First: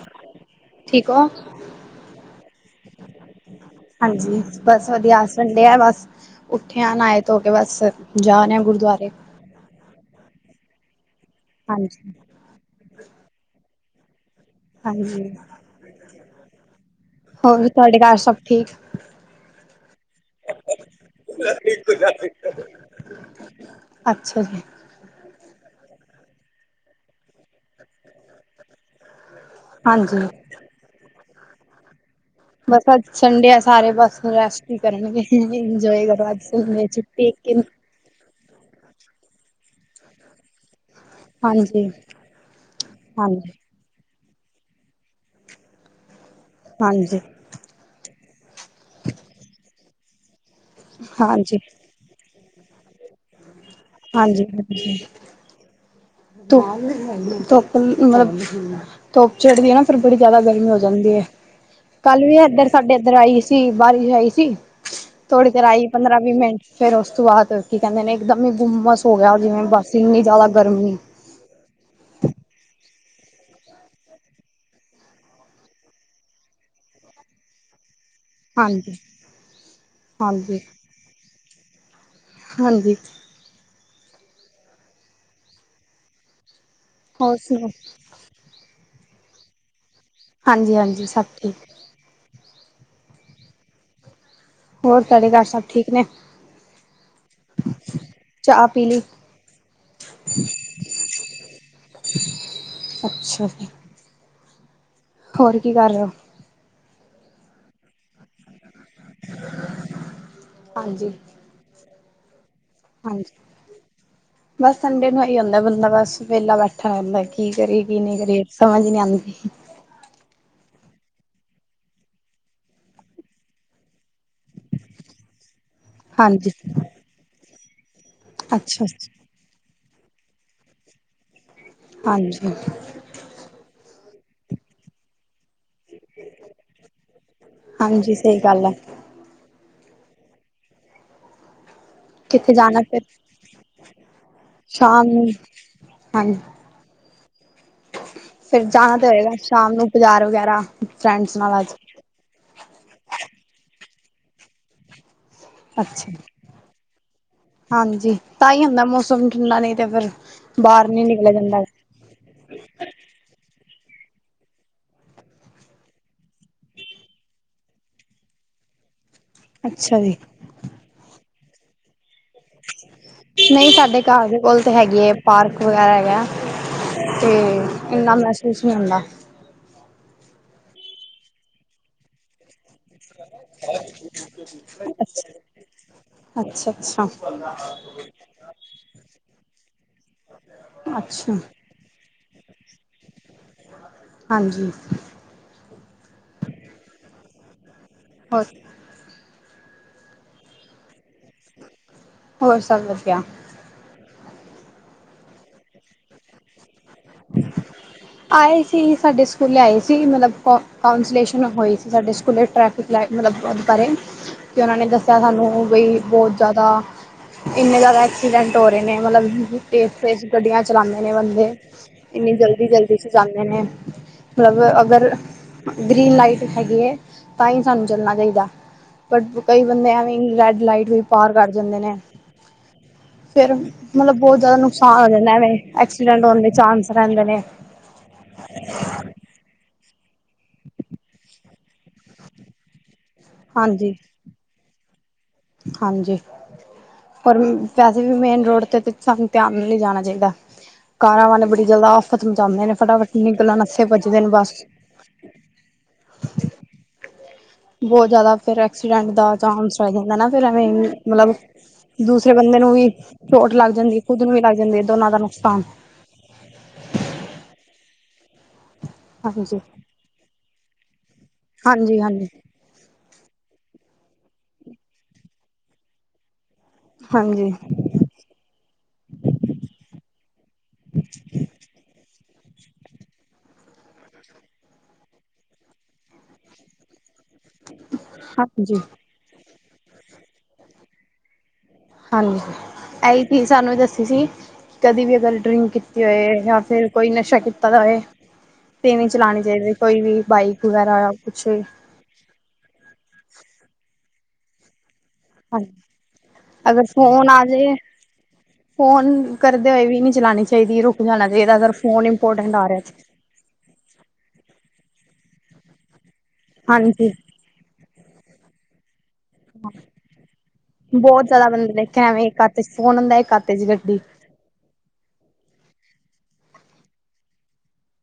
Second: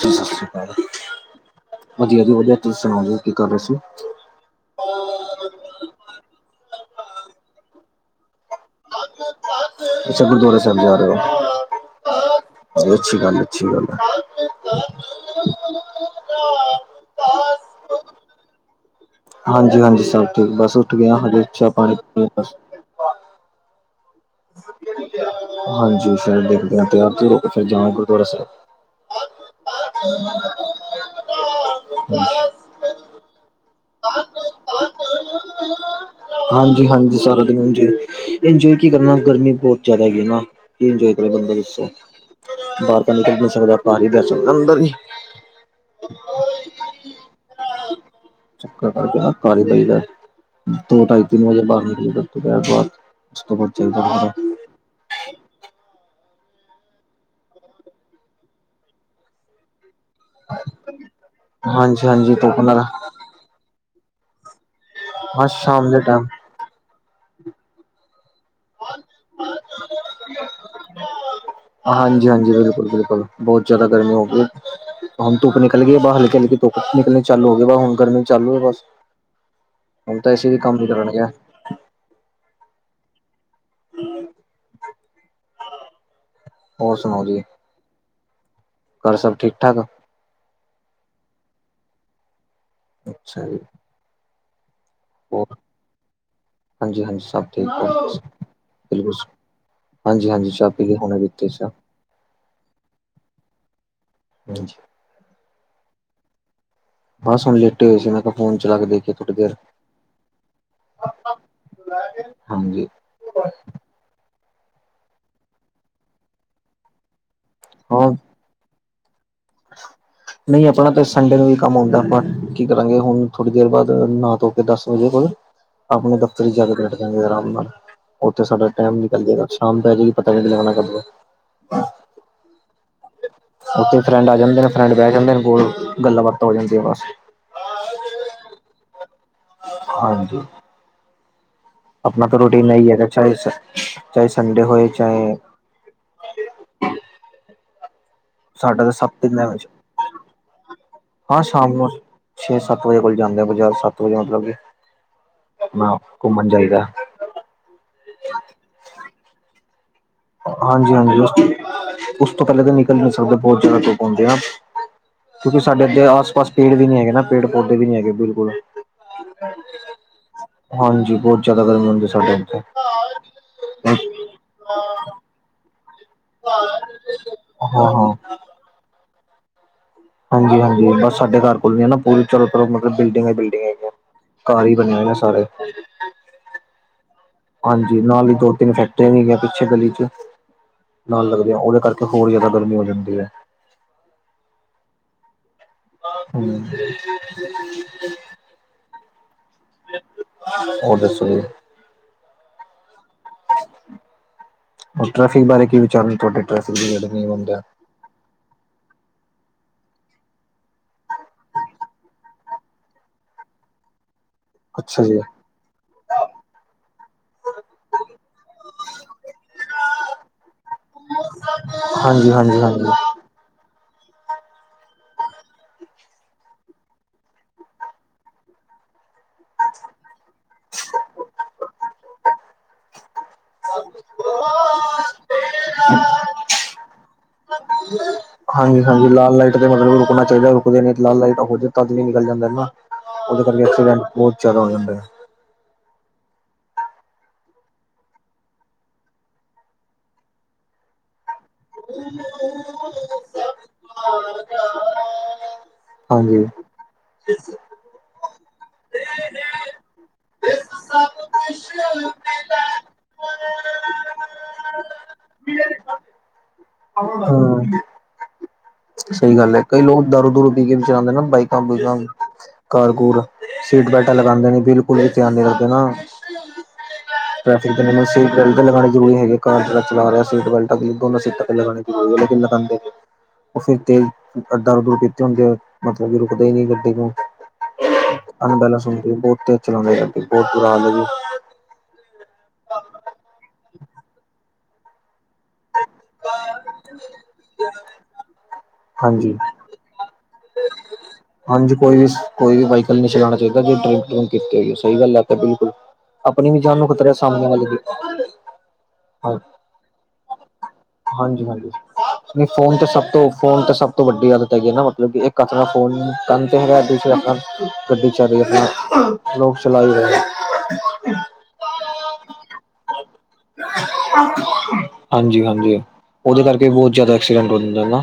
ਸਸ ਰੀ ਕਾਲ ਜੀ, ਠੀਕ ਹੋ ਵਧੀਯਾ ਜੀ ਵਧੀਯਾ, ਤੁਸੀ ਸੁਣਾਓ ਜੀ ਕੀ ਕਰ ਰਹੇ ਸੀ? ਜੀ ਚ ਬਸ ਵਧੀਆ, ਆਜ ਸੰਡੇ ਏ ਬਸ, ਉਠੇ ਆ ਨਾਏ ਧੋ ਕੇ ਬਸ ਜਾਨੈ ਗੁਰੂਦੁਆਰੇ। ਅੱਛਾ। ਗੁਰਦੁਆਰਾ ਸਾਹਿਬ ਜਾ ਰੇ ਓ। ਹਾਂਜੀ। ਬਹੁਤ ਅੱਛੀ ਗੱਲ -ਅੱਛੀ ਗੱਲ ਏ। ਹਾਂਜੀ। [unintelligible] ਹ [inaudible] ਹੋਰ ਤੁਹਾਡੇ ਘਰ ਸਭ ਠੀਕ। ਹਾਂਜੀ-ਹਾਂਜੀ ਸਭ ਠੀਕ ਬਸ ਉਠ ਗਆਂ ਹਜੇ ਅੱਜੇ ਚਾਹ ਪਾਣੀ ਪੀ ਅੱਛਾ ਜੀ। ਹਾਂਜੀ ਸਭ ਠੀਕ ਹਾਂ ਦੇਖਦੇ ਆਂ ਫੇਰ ਤਿਆਰ ਤਯੁਰ ਹੋਕੇ ਫੇਰ ਜਾਣਾ ਏ ਗੁਰਦੁਆਰਾ ਸਾਹਿਬ। ਹਾਂਜੀ ਹਮ [unintelligible] ਬਸ ਅਜ ਸੰਡੇ ਆ ਸਾਰੇ ਬਸ ਰੈਸਟ ਹੀ ਕਰਨਗੇ ਇਜੋਏ ਕਰੋ ਅੱਜ ਸੰਡੇ ਭ ਛੁਟੀ। ਦਿ ਜ [unintelligible] ਇਜੋਏ ਕੀ ਕਰਨਾ ਗਰਮੀ ਬਹੁਤ ਜਿਆਦਾ ਹੈਗੀ ਨਾ। ਕੀ ਇੰਜੋਏ ਕਰੇ ਬੰਦਾ ਦੱਸੋ ਹਾਂਜੀ ਬਾਹਰ ਤਾਂ ਨਿਕਲ ਨੀ ਹਾਂਜੀ ਸਕਦਾ ਬਾਹਰ ਨੀ ਬੈ ਸਕਦਾ, ਅੰਦਰ ਹੀ ਹਾਂਜੀ ਚੱਕਰ ਕਰਕੇ ਨਾ ਘਾਰ ਹੀ ਰਹਿਦਾ ਦੋ ਢਾਈ ਤਿੰਨ ਹਾਂਜੀ ਵਜੇ ਬਾਹਰ ਨਿਕਲੀ ਦਾ ਅਸੀ ਤੇ ਐਤਵਾਰ ਹਾਂਜੀ ਹ ਧੱਪ ਧੁੱਪ ਮਤਲਬ ਧੁੱਪ ਚੜਦੀ ਹੈ ਨਾ। ਫੇਰ ਬੜੀ ਜਿਆਦਾ ਗਰਮੀ ਹੋ ਜਾਦੀ ਹੈ ਹਾਂਜੀ ਕੱਲ ਹਾਂਜੀ ਵੀ ਧੁੱਪ ਇਧਰ ਨਾਲ ਸਾਡੇ ਇੱਧਰ ਆਈ ਸੀ ਬਾਰਿਸ਼ ਆਈ ਸੀ ਹਾਂ ਥੋੜੀ ਤੇਰ ਆਈ ਸ਼ਾਮ ਦੇ ਪੰਦਰਾਂ ਟਾਈਮ ਵੀਹ ਮਿੰਟ। ਫੇਰ ਉਸ ਤੋ ਬਾਅਦ ਕੀ ਕਹਿਦੇ ਨੇ ਇਕਦਮ ਹੀ ਹੂਮਸ ਹੋ ਗਿਆ ਜਿਵੇ ਬਸ ਇਨੀ ਜਿਆਦਾ ਗਰਮੀ। ਹਾਂਜੀ- ਹਾਂਜੀ ਬਿਲਕੁਲ ਬਿਲਕੁਲ ਬਹੁਤ ਜਿਆਦਾ ਗਰਮੀ ਹੋ ਗਈ। ਹੂੰ ਤੂੰਪ ਨਿਕਲ ਗਈ ਬਾਹਰ ਹਲਕੇ- ਹਲਕੇ ਧੁਪ ਨਿਕਲਣੇ ਚਾਲੂ ਹੋ ਗਈ ਵਾਹ ਹੁਣ ਗਰਮੀ ਚੱਲੂ ਏ ਬਸ ਹਾਂਜੀ ਹੁਣ ਤਾਂ ਏਸੀ ਵੀ ਹਾਂਜੀ ਕੰਮ ਨੀ ਕਰਨ ਗਿਆ। ਹਾਂਜੀ ਹੂ ਹੋਰ ਸੁਣਾਓ ਜੀ ਘਰ ਸਭ ਠੀਕ ਠਾਕ? ਹਾਂਜੀ- ਹਾਂਜੀ ਸਭ ਠੀਕ। ਅੱਛਾ ਜੀ। ਹੋਰ ਤੁਹਾਡੇ ਘਰ ਹੋਰ ਸਭ ਠੀਕ ਨੇ ਹਾਂਜੀ- ਹਾਂਜੀ ਸਭ ਠੀਕ ਤੁਸੀ ਚਾਹ ਪੀ ਲਈ ਦੱਸੋ ਹਾਂਜੀ -ਹਾਂਜੀ ਚਾਹ ਪੀਲੀ, ਹੁਣੇ ਪੀਤੀ ਸੀ ਚਾਹ ਅੱਛਾ- ਅੱਛਾ ਹਾਂਜੀ ਹੋਰ ਕੀ ਕਰ ਰਹੇ ਹੋ? ਬਸ ਹੁਣ ਲੇਟੇ ਹੋਏ ਸੀ, ਮੈਂ ਕਿਹਾ ਫੋਨ ਚਲਾ ਕੇ ਦੇਖਿਏ ਥੋੜੀ ਦੇਰ ਹਾਂਜੀ ਹਾਂਜੀ ਹਾਂਜੀ ਬਸ ਸੰਡੇ ਨੂੰ ਐਹੀ ਹੁੰਦਾ, ਬੰਦਾ ਬਸ ਵੇਹਲਾ ਬੈਠਾ ਰਹਿੰਦਾ। ਕੀ ਕਰੀਏ ਕੀ ਨਈ ਕਰੀਏ, ਸਮਝ ਈ ਨੀ ਆਉਂਦੀ। ਹ [inaudible] ਨਹੀਂ ਆਪਣਾ ਤਾਂ ਸੰਡੇ ਨੂੰ ਵੀ ਕੰਮ ਆਉਂਦਾ, ਆਪਾਂ ਕੀ ਕਰਾਂਗੇ ਹੁਣ ਥੋੜ੍ਹੀ ਦੇਰ ਬਾਅਦ, ਨਾ ਧੋ ਕੇ, ਦਸ ਵਜੇ ਕੋਲ ਆਪਣੇ ਦਫ਼ਤਰ ਹਾਂਜੀ ਚ ਜਾ ਕੇ ਬੈਠ ਜਾਂਦੇ ਆਰਾਮ ਨਾਲ, ਉੱਥੇ ਸਾਡਾ ਅੱਛਾ ਟਾਈਮ ਅੱਛਾ ਨਿਕਲ ਜੇਗਾ ਸ਼ਾਮ ਪੈ ਜਾੂਗੀ, ਪਤਾ ਈ ਨਈ ਲਗਣਾ ਕ ਹਾਂਜੀ। ਉੱਥੇ ਫਰੈਂਡ ਆ ਜਾਂਦੇ ਨੇ, ਫਰੈਂਡ ਬਹਿ ਜਾਂਦੇ ਨੇ, ਕੋਲ ਗੱਲਾਂ ਬਾਤਾਂ ਹੋ ਜਾਂਦੀਆਂ ਬਸ ਹਾਂਜੀ ਸਹੀ ਗੱਲ ਹੈ। ਹਾਂਜੀ ਆਪਣਾ ਤਾਂ ਕਿੱਥੇ ਰੋਟੀਨ ਜਾਣਾ ਹੀ ਫਿਰ ਹੈਗਾ, ਚਾਹੇ- ਚਾਹੇ ਸੰਡੇ ਹੋਏ ਚਾਹੇ ਹਾਂਜ ਫੇਿਰ ਸਾਡਾ ਜਾਨਾ ਤਾਂ ਸੱਤ ਹੋਏਗਾ ਦਿਨਾਂ ਵਿੱਚ ਸ਼ਾਮ ਨੂੰ ਬਜ਼ਾਰ ਵਗੈਰਾ ਫਰੈਂਡਸ ਹਾਂ ਨਾਲ ਸ਼ਾਮ ਅੱਜ। ਨੂੰ ਛੇ-ਸੱਤ ਵਜੇ ਕੋਲ ਜਾਂਦੇ ਆ, ਬਜ਼ਾਰ ਸੱਤ ਵਜੇ ਮਤਲਬ ਕਿ ਨਾ ਆਪ ਅੱਛਾ। ਘੁੰਮਨ ਜਾਈਦਾ ਹਾਂਜੀ, ਤਾਂ ਈ ਹੁੰਦਾ ਮੌਸਮ ਠੰਡਾ ਨਈ ਤੇ ਫੇਰ ਹਾਂਜੀ- ਹਾਂਜੀ, ਉਸ ਤੋਂ ਪੈਲੇ ਤੇ ਨਿਕਲ ਨੀ ਸਕਦੇ, ਬੋਤ ਜਿਆਦਾ ਲੋਕ ਔਂਦੇ ਐ ਕਿਉਂਕਿ ਸਾਡੇ ਐਦੇ ਆਸ-ਪਾਸ ਪੇੜ ਵੀ ਨੀ ਹੈਗੇ ਨਾ, ਪੇੜ-ਪੌਦੇ ਵੀ ਨੀ ਹੈਗੇ ਬਿਲਕੁਲ। ਅੱਛਾ ਜੀ ਹਾਂਜੀ, ਬੋਤ ਜਾਦਾ ਗਰਮੀ ਹੁੰਦੀ ਸਾਡੇ ਇੱਥੇ। ਨਈ, ਸਾਡੇ ਘਰ ਦੇ ਕੋਲ ਤੇ ਹੈਗੀ ਏ, ਪਾਰਕ ਵਗੈਰਾ ਹੈਗਾ। ਤੇ ਹਾਂ ਇੰਨਾ ਹਾਂ ਮੈਸੂਸ ਨਈ ਹੁੰਦਾ। ਹਾਂਜੀ- ਹਾਂਜੀ, ਬਸ ਸਾਡੇ ਘਰ ਕੋਲ ਨਈ ਐ ਨਾ, ਪੂਰੀ ਚਾਰੋਂ ਤਰਫ ਮਤਲਬ ਬਿਲਡਿੰਗ ਬਿਲਡਿੰਗ ਹੈਗੀਆਂ ਘਰ ਹੀ ਬਣੇ ਹੋਏ ਨੇ ਸਾਰੇ ਅੱਛ-ਅੱਛ ਅੱਛਾ [inaudible] ਹਾਂਜੀ, ਨਾਲ ਹੀ ਈ ਦੋ-ਤਿੰਨ ਫੈਕਟਰੀਆਂ ਵੀ ਹੈਗੀਆਂ, ਪਿੱਛੇ ਗਲੀ ਚ ਨਾਲ ਅੱਛਾ ਲੱਗਦੀਆਂ, ਓਹਦੇ ਕਰਕੇ, ਹੋਰ ਜ਼ਿਆਦਾ ਗਰਮੀ ਹੋ ਜਾਂਦੀ ਹੈ। ਹਾਂਜੀ ਹੂੰ ਹੋ [inaudible] ਹੋਰ ਦੱਸੋ ਹੋਰ ਸਭ ਵਦੀਆ। ਹੋਰ ਟ੍ਰੈਫਿਕ ਬਾਰੇ ਕੀ ਵਿਚਾਰ ਨੇ ਤੁਹਾਡੇ? ਟ੍ਰੇਫਿਕ ਦੀੜ [inaudible] ਆਏ ਸੀ ਸਾਡੇ ਸਕੂਲੇ ਆਏ ਸੀ, ਮਤਲਬ ਕੌਂਸਲੇਸ਼ਨ ਹੋਈ ਸੀ ਸਾਡੇ ਸਕੂਲੇ, ਟਰੈਕ ਤੇ ਟਰੈਕ ਮਤਲਬ [inaudible] ਹ [inaudible] ਤੇ ਓਹਨਾਂ ਨੇ ਦੱਸਿਆ ਸਾਨੂੰ ਬਈ ਬਹੁਤ ਜਿਆਦਾ ਕਿਸ਼ਨੇ ਜਿਆਦਾ ਐਕਸੀਡੈਂਟ ਹੋ ਰਹੇ ਨੇ, ਮਤਲਬ ਤੇਜ਼-ਤੇਜ਼ ਗੱਡੀਆਂ ਚਲਾਂਦੇ ਨੇ ਬੰਦੇ। ਹਾਂਜੀ ਇੰਨੀ ਹਾਂਜੀ ਹਾਂਜੀ ਜਲਦੀ-ਜਲਦੀ ਚ ਜਾਂਦੇ ਨੇ ਮਤਲਬ ਅਗਰ ਗਰੀਨ ਲਾਈਟ ਹੈਗੀ ਏ, ਤਾਂਈ ਸਾਨੂੰ ਚੱਲਨਾ ਚਾਈਦਾ ਬਟ ਕਈ ਬੰਦੇ ਐਵੇਂ ਈ ਰੈਡ ਲਾਈਟ ਵੀ ਪਾਰ ਕਰ ਜਾਂਦੇ ਨੇ। ਫੇਰ ਮਤਲਬ ਬੋਤ ਜਿਆਦਾ ਨੁਕਸਾਨ ਹੋ ਜਾਂਦਾ ਐਵੇ ਐਕਸੀਡੈਂਟ ਹੋਣ ਦੇ ਚਾਂਸ ਰਹਿੰਦੇ ਨੇ ਹੂੰ ਹਾਂਜੀ-ਹਾਂਜੀ ਲਾਲ ਲਾਈਟ ਤੇ ਮਤਲਬ ਰੁਕਨਾ ਚਾਈਦਾ ਰੁਕਦੇ ਨੇ। ਲਾਲ ਲਾਈਟ ਹੋ ਜਾਏ ਤਦ ਵੀ ਨਿਕਲ ਜਾਂਦੇ ਨੇ ਨਾ। ਓਹਦੇ ਕਰਕੇ ਹਾਂਜੀ ਐਕਸੀਡੈਂਟ ਬੋਤ ਜਿਆਦਾ ਹੋ ਜਾਂਦੈ। ਹਾਂਜੀ ਪਰ ਵੈਸੇ ਵੀ ਮੇਨ ਰੋਡ ਤੇ ਸਾਨੂੰ ਧਿਆਨ ਨਾਲ ਜਾਨਾ ਚਾਈਦਾ। ਕਾਰਾਂ ਵਾਲੇ ਬੜੀ ਜਿਆਦਾ ਆਫ਼ਤ ਮਚਾਂਦੇ ਨੇ। ਫਟਾਫਟ ਨਿਕਲਨ ਆਸਤੇ ਭੱਜਦੇ ਨੇ ਬਸ। ਹਾਂਜੀ ਬੋਤ ਜਿਆਦਾ ਫੇਰ ਐਕਸੀਡੈਂਟ ਦਾ ਚਾਂਸ ਹੋ ਜਾਂਦਾ ਨਾ ਫਿਰ ਐਵੇਂ ਮਲਬ ਦੂਸਰੇ ਬੰਦੇ ਨੂੰ ਵੀ ਚੋਟ ਲੱਗ ਜਾਂਦੀ ਏ ਖੁੱਦ ਨੂੰ ਵੀ ਲੱਗ ਜਾਂਦੀ ਏ ਦੋਨਾਂ ਦਾ ਨੁਕਸਾਨ ਹਾਂ। ਸਹੀ ਗੱਲ ਹਾਂਜੀ ਹੈ ਕਈ ਲੋਕ ਦਾਰੂ-ਦੂਰੂ ਪੀ ਕੇ ਵੀ ਚਲਾਂਦੇ ਨਾ ਬਾਈਕਾਂ-ਬੂਕਾਂ। ਹਾਂਜੀ ਹਾਂਜੀ ਕਾਰ-ਕੂਰ, ਸੀਟ ਬੈਲਟਾਂ ਲਗਾਂਦੇ ਨੇ ਬਿਲਕੁਲ ਵੀ ਧਿਆਨ ਨੀ ਰਖਦੇ ਨਾ। ਹਾਂਜੀ ਟ੍ਰੈਫਿਕ ਤੇ [inaudible] ਬੈਲਟ ਲਗਾਣੀ ਜ਼ਰੂਰੀ ਹੈਗੀ। ਕਾਰ ਜੇਹੜਾ ਚਲਾ ਰਿਹਾ ਸੀਟ ਬੈਲਟ ਦੋਨਾ ਸੀਟਾਂ ਲਗਾਣੀ ਜਰੂਰੀ ਐ ਲੇਕਿਨ ਲਗਾਂਦੇ ਨਈ। ਓਹ ਫੇਰ ਤੇਜ਼ ਓ ਦਾਰੂ-ਦੁਰੂ ਪੀਤੀ ਹੁੰਦੀ ਐ, ਮਤਲਬ ਕਿ ਰੁਕਦੇ ਈ ਨੀ ਗੱਡੀ ਨੂੰ। ਹਾਂਜੀ ਅਨਬੈਲਸ ਹੁੰਦੀ ਏ, ਬੌਤ ਤੇਜ ਚਲੋਦੇ ਜੀ ਗੱਡੀ, ਬੌਤ ਬੁਰਾ ਹਾਲ ਏ ਜੀ। ਹਾਂਜੀ, ਐਈ ਚੀਜ਼ ਸਾਨੂੰ ਈ ਦੱਸੀ ਸੀ ਕਦੀ ਵੀ ਅਗਰ ਡਰਿੰਕ ਕੀਤੀ ਹੋਏ ਯਾ ਫਿਰ ਕੋਈ ਨਸ਼ਾ ਕੀਤਾ ਦਾ ਹੋਏ ਤੇ ਨੀ ਹਾਂਜੀ। ਚਲਾਣੀ ਚਾਈਦੇ ਕੋਈ ਵੀ ਬਾਈਕ ਵਗੈਰਾ ਯਾ ਹਾਂਜੀ ਕੋਈ ਵੀ, ਕੋਈ ਵੀ ਵਾਈਕਲ ਨੀ ਚਲਾਣਾ ਚਾਈਦਾ ਜੇ ਡਰਿੰਕ-ਡੁਰੰਕ ਕੀਤੀ ਹੋਈ ਏ ਸਹੀ ਗੱਲ ਆ। ਓਤੇ ਹਾਂਜੀ ਬਿਲਕੁਲ, ਅਪਣੀ ਵੀ ਜਾਨ ਅਗਰ ਨੂੰ ਖ਼ਤਰੈ, ਫੋਨ ਆ ਸਾਮਣੇ ਵਾਲੇ ਜਾਏ ਦੀ ਫੋਨ ਹਾਂ। ਕਰਦੇ ਹੋਏ ਵੀ ਨੀ ਚਲਾਣੀ ਚਾਈਦੀ। ਰੁਕ ਜਾਣਾ ਹਾਂਜੀ ਚਾਈਦੈ, ਹਾਂਜੀ ਅਗਰ ਫੋਨ ਨਹੀਂ ਇੰਪੋਰਟੈਂਟ ਆਰ ਫੋਨ ਤੇ ਸਭ ਤੋਂ ਫੋਨ ਤਾਂ ਸਭ ਤੋ ਵੱਡੀ ਆਦਤ ਹੈਗੀ ਏ ਨਾ ਮਤਲਬ ਕਿ ਇੱਕ ਹਾੱਥ ਨਾਲ ਫੋਨ ਕਾਨ ਤੇ ਹੈਗੈ, ਦੂਸਰੇ ਹਾਥ ਹਾਂਜੀ ਨਾਲ ਗੱਡੀ ਚਲ ਰੀ ਐ ਅਪਣਾ। ਲੋਕ ਚਲਾਈ ਰਏ। ਬੌਤ ਜੈਦਾ ਬੰਦੇ ਦੇਖੇਣ ਏਵੇਂ ਏਕ ਹੱਥ ਇਚ ਫੋਨ ਹੁੰਦੈ ਇੱਕ ਹੱਥ ਇਚ ਗੱਡੀ। ਹਾਂਜੀ- ਹਾਂਜੀ, ਓਹਦੇ ਕਰਕੇ ਵੀ ਬੌਤ ਜੈਦਾ ਐਕਸੀਡੈਂਟ ਹੋ ਜਾਂਦੇ ਨਾ।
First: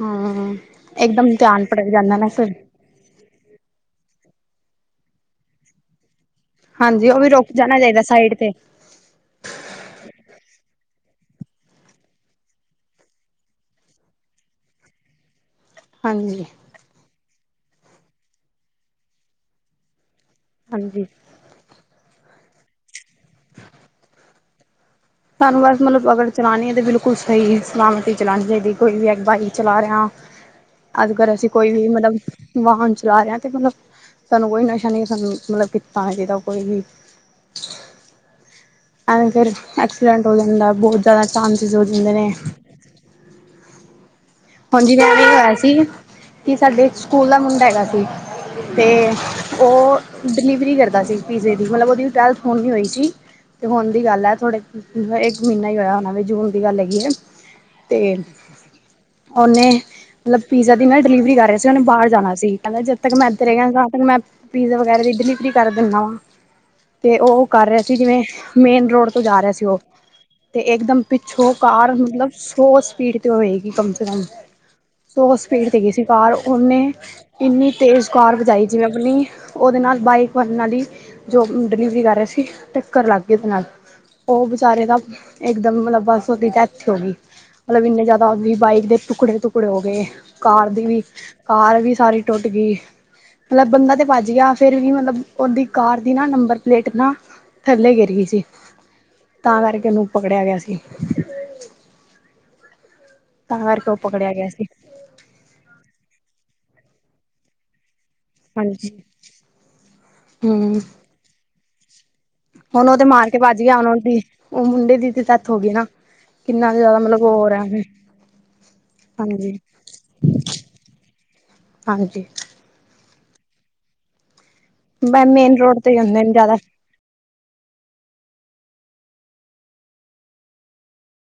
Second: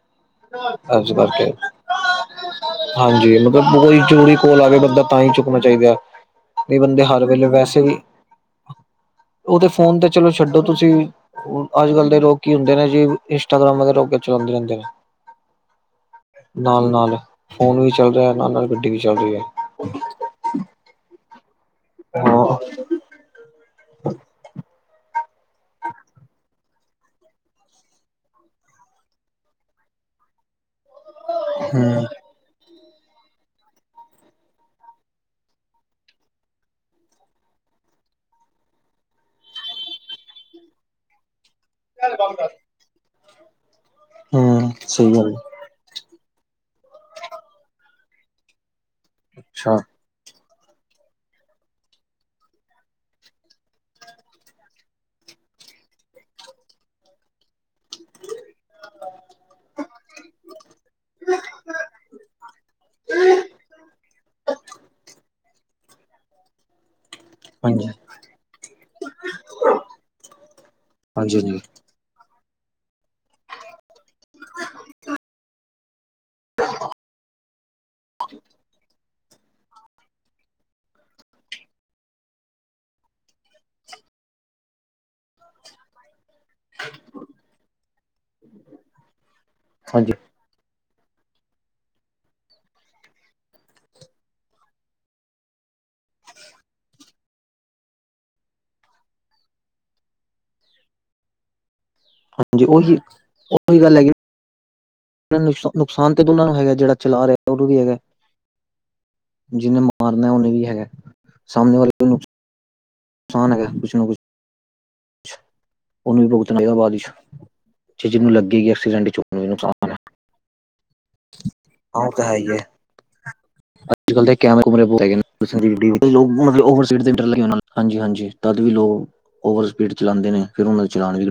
ਹੂੰ, ਇਸ ਇੱਕਦਮ ਕਰਕੇ ਧਿਆਨ ਭਟਕ ਜਾਂਦੈ ਨਾ ਸਰ। ਹਾਂਜੀ, ਮਤਲਬ ਕੋਈ ਜਰੂਰੀ ਕੋਲ ਆ ਵੇ ਬੰਦਾ ਤਾਂ ਈ ਚੁੱਕਣਾ ਚਾਈਦੈ। ਕਈ ਬੰਦੇ ਹਾਂਜੀ ਉਹ ਹਰ ਵੀ ਵੇਲੇ ਰੁਕ ਜਾਣਾ ਵੈਸੇ ਵੀ ਚਾਹੀਦਾ ਸਾਈਡ ਤੇ ਓਹਦੇ ਫੋਨ ਤੇ ਚਲੋ ਛੱਡੋ ਤੁਸੀਂ ਅੱਜ-ਕੱਲ ਦੇ ਲੋਕ ਕੀ ਹੁੰਦੇ ਨੇ ਜੀ ਇੰਸਟਾਗ੍ਰਾਮ ਵਗੈਰਾ ਓ ਕੇ ਚਲਾਂਦੇ ਰੈੰਦੇ ਨੇ। ਹਾਂਜੀ। ਨਾਲ-ਨਾਲ ਫੋਨ ਵੀ ਚੱਲ ਰਿਐ, ਨਾਲ-ਨਾਲ ਗੱਡੀ ਵੀ ਚੱਲ ਰੀ ਐ। ਹਾਂਜੀ। ਹਾਂ। [inaudible] ਸਾਨੂੰ ਬਸ ਮਤਲਬ ਅਗਰ ਚਲਾਣੀ ਏ ਤੇ ਬਿਲਕੁਲ ਸਹੀ ਸਲਾਮਤ ਈ ਚਲਾਣੀ ਚਾਈਦੀ ਏ। ਕੋਈ ਵੀ ਬਾਈਕ ਚਲਾ ਰਿਆ ਅੱਜਗਰ ਅਸੀਂ ਕੋਈ ਵੀ ਹਮ ਮਲਬ ਵਾਹਨ ਚਲਾ ਰਿਆ ਤੇ ਮਤਲਬ ਸਾਨੂੰ ਕੋਈ ਨਸ਼ਾ ਨ੍ਹੀਂ ਸਾਨੂੰ ਮਤਲਬ ਕੀਤਾ ਹੋਣਾ ਚਾਈਦਾ ਕੋਈ ਵੀ। ਐਵੇਂ ਫੇਰ ਐਕਸੀਡੈਂਟ ਹੋ ਜਾਂਦੈ। ਬੌਤ ਜੈਦਾ ਚਾਂਸਿਸ ਹੋ ਜਾਂਦੇ ਨੇ। ਹੂੰ ਹਾਂਜੀ, ਸਹੀ ਵੈਵੇਂ ਈ ਗੱਲ ਹੋਇਆ ਸੀ ਕਿ ਸਾਡੇ ਸਕੂਲ ਦਾ ਮੁੰਡਾ ਹੈਗਾ ਸੀ ਤੇ ਅੱਛਾ ਓਹ ਡਿਲੀਵਰੀ ਕਰਦਾ ਸੀ ਪੀਜ਼ੇ ਦੀ, ਮਤਲਬ ਓਹਦੀ ਟਵੈਲਥ ਹੋਣ ਈ ਹੋਈ ਸੀ। ਤੇ ਹੋਣ ਦੀ ਗੱਲ ਐ ਥੋੜ੍ਹੇ ਏਕ ਮੀਨਾ ਹੀ ਹੋਇਆ ਹੋਣਾ ਵੇ, ਜੂਨ ਦੀ ਗੱਲ ਹੈਗੀ ਏ‌। ਤੇ ਓਨੇ ਮਤਲਬ ਪੀਜ਼ਾ ਦੀ ਨਾ ਡਿਲੀਵਰੀ ਕਰ ਰਿਆ ਸੀ। ਓਨੇ ਬਾਰ ਜਾਣਾ ਸੀ, ਕੈਂਦਾ ਜਦ ਤਕ ਮੈਂ ਐਦਰ ਹੈਗਾਂ ਤਾ ਤਕ ਮੈਂ ਪੀਜ਼ਾ ਵਗੈਰਾ ਦੀ ਡਿਲੀਵਰੀ ਕਰ ਦਿੱਨਾ ਵਾਂ। ਤੇ ਓਹ ਕਰ ਰਿਆ ਹਾਂਜੀ ਸੀ ਜਿਵੇਂ ਮੇਨ ਰੋਡ ਤੋਂ ਜਾ ਰਿਆ ਸੀ ਓਹ। ਤੇ ਏਕ ਦਮ ਹਾਂਜੀ ਪਿੱਛੋਂ ਹਾਂਜੀ ਕਾਰ ਮਤਲਬ ਸੌ ਸਪੀਡ ਤੇ ਹੋਏਗੀ ਕਮ ਸੇ ਕਮ, ਸੌ ਸਪੀਡ ਤੇਗੀ ਸੀ ਕਾਰ, ਓਨੇ ਇਨੀ ਤੇਜ਼ ਕਾਰ ਵਜਾਈ ਜਿਵੇਂ ਅਪਨੀ ਓਦੇ ਨਾਲ ਬਾਈਕ ਵਾਲੇ ਨਾਲ ਈ, ਜੋ ਡਿਲੀਵਰੀ ਕਰ ਰਿਆ ਸੀ ਟੱਕਰ ਲੱਗ ਗੀ ਓਦੇ ਨਾਲ। ਓ ਵਿਚਾਰੇ ਦਾ ਏਕਦਮ ਮਤਲਬ ਬਸ ਓਦੀ ਡੈਥ ਈ ਹੋ ਗੀ। ਮਤਲਬ ਇਨੇ ਜੈਦਾ ਓਂਦੀ ਬਾਈਕ ਦੇ ਟੁਕੜੇ-ਟੁਕੜੇ ਹੋ ਗਏ। ਹਾਂਜੀ ਕਾਰ ਦੀ ਵੀ, ਕਾਰ ਵੀ ਸਾਰੀ ਟੋਟ ਗੀ। ਮਤਲਬ ਬੰਦਾ ਤੇ ਭੱਜ ਗਿਆ, ਫੇਰ ਵੀ ਮਤਲਬ ਓਦੀ ਕਾਰ ਦੀ ਨਾ ਨੰਬਰ ਪਲੇਟ ਨਾ ਥੱਲੇ ਗੇਰ ਗੀ ਸੀ, ਤਾਂ ਕਰਕੇ ਓਨੂੰ ਪਕੜੇਆ ਗੇਆ ਸੀ। ਹਾਂਜੀ, ਓਹੀ ਤਾਂ ਕਰਕੇ ਓ ਪਕੜੇਆ ਗੇਆ ਸੀ। ਨੁਸਾ ਨੁਕਸਾਨ ਤੇ ਦੋਨਾਂ ਨੂੰ ਹੈਗਾ ਜੇੜਾ ਚਲਾ ਰਿਐ ਓਨੂੰ ਵੀ ਹੈਗੈ। ਹਾਂਜੀ ਜਿਨੇ ਮਾਰਨਾ ਓਨੇ ਵੀ ਹੈਗਾ ਸਾਮਨੇ ਵਾਲੇ ਨੂੰ ਹੁਨ ਓ ਤੇ ਮਾਰ ਕੇ ਨੁਕਸਾਨ ਭਜ ਹੈਗਾ ਗਯਾ ਹੁਨ ਕੁਛ ਨਾ ਕੁਛ ਔਦੀ ਓ ਮੁੰਡੇ ਦੀ ਡੈਥ ਹੋ ਗਈ ਨਾ, ਉਹਨੂੰ ਵੀ ਭੁਗਤਣਾ ਕਿਨਾ ਪਏਗਾ ਕ ਬਾਅਦ ਜਾਦਾ ਵਿੱਚ ਮਤਲਬ ਓ ਹੋ ਰੇਆ ਏ ਜੇ ਜਿਹਨੂੰ ਲੱਗੇਗੀ ਐਕਸੀਡੈਂਟ ਚ ਹਾਂਜੀ। [inaudible] ਓ ਤਾਂ ਹੈ ਈ ਐ। ਅੱਜ ਕੱਲ ਦੇ ਕੈਮਰੇ ਕੁਮਰੇ ਬੋਤ ਹੈਗੇ ਨੇ ਮੇਨ ਰੋਡ [unintelligible] ਤੇ ਜਾਂਦੇ ਨੇ ਜ਼ਿਆਦਾ ਮਤਲਬ ਓਵਰ ਸਪ [unintelligible] ਹਾਂਜੀ-ਹਾਂਜੀ ਤਦ ਵੀ ਲੋਕ ਓਵਰ ਸਪੀਡ ਚਲਾਦੇ ਨੇ ਫੇਰ ਓਨਾਂ ਦਾ ਚਲਾਨ ਵੀ ਕਟੀ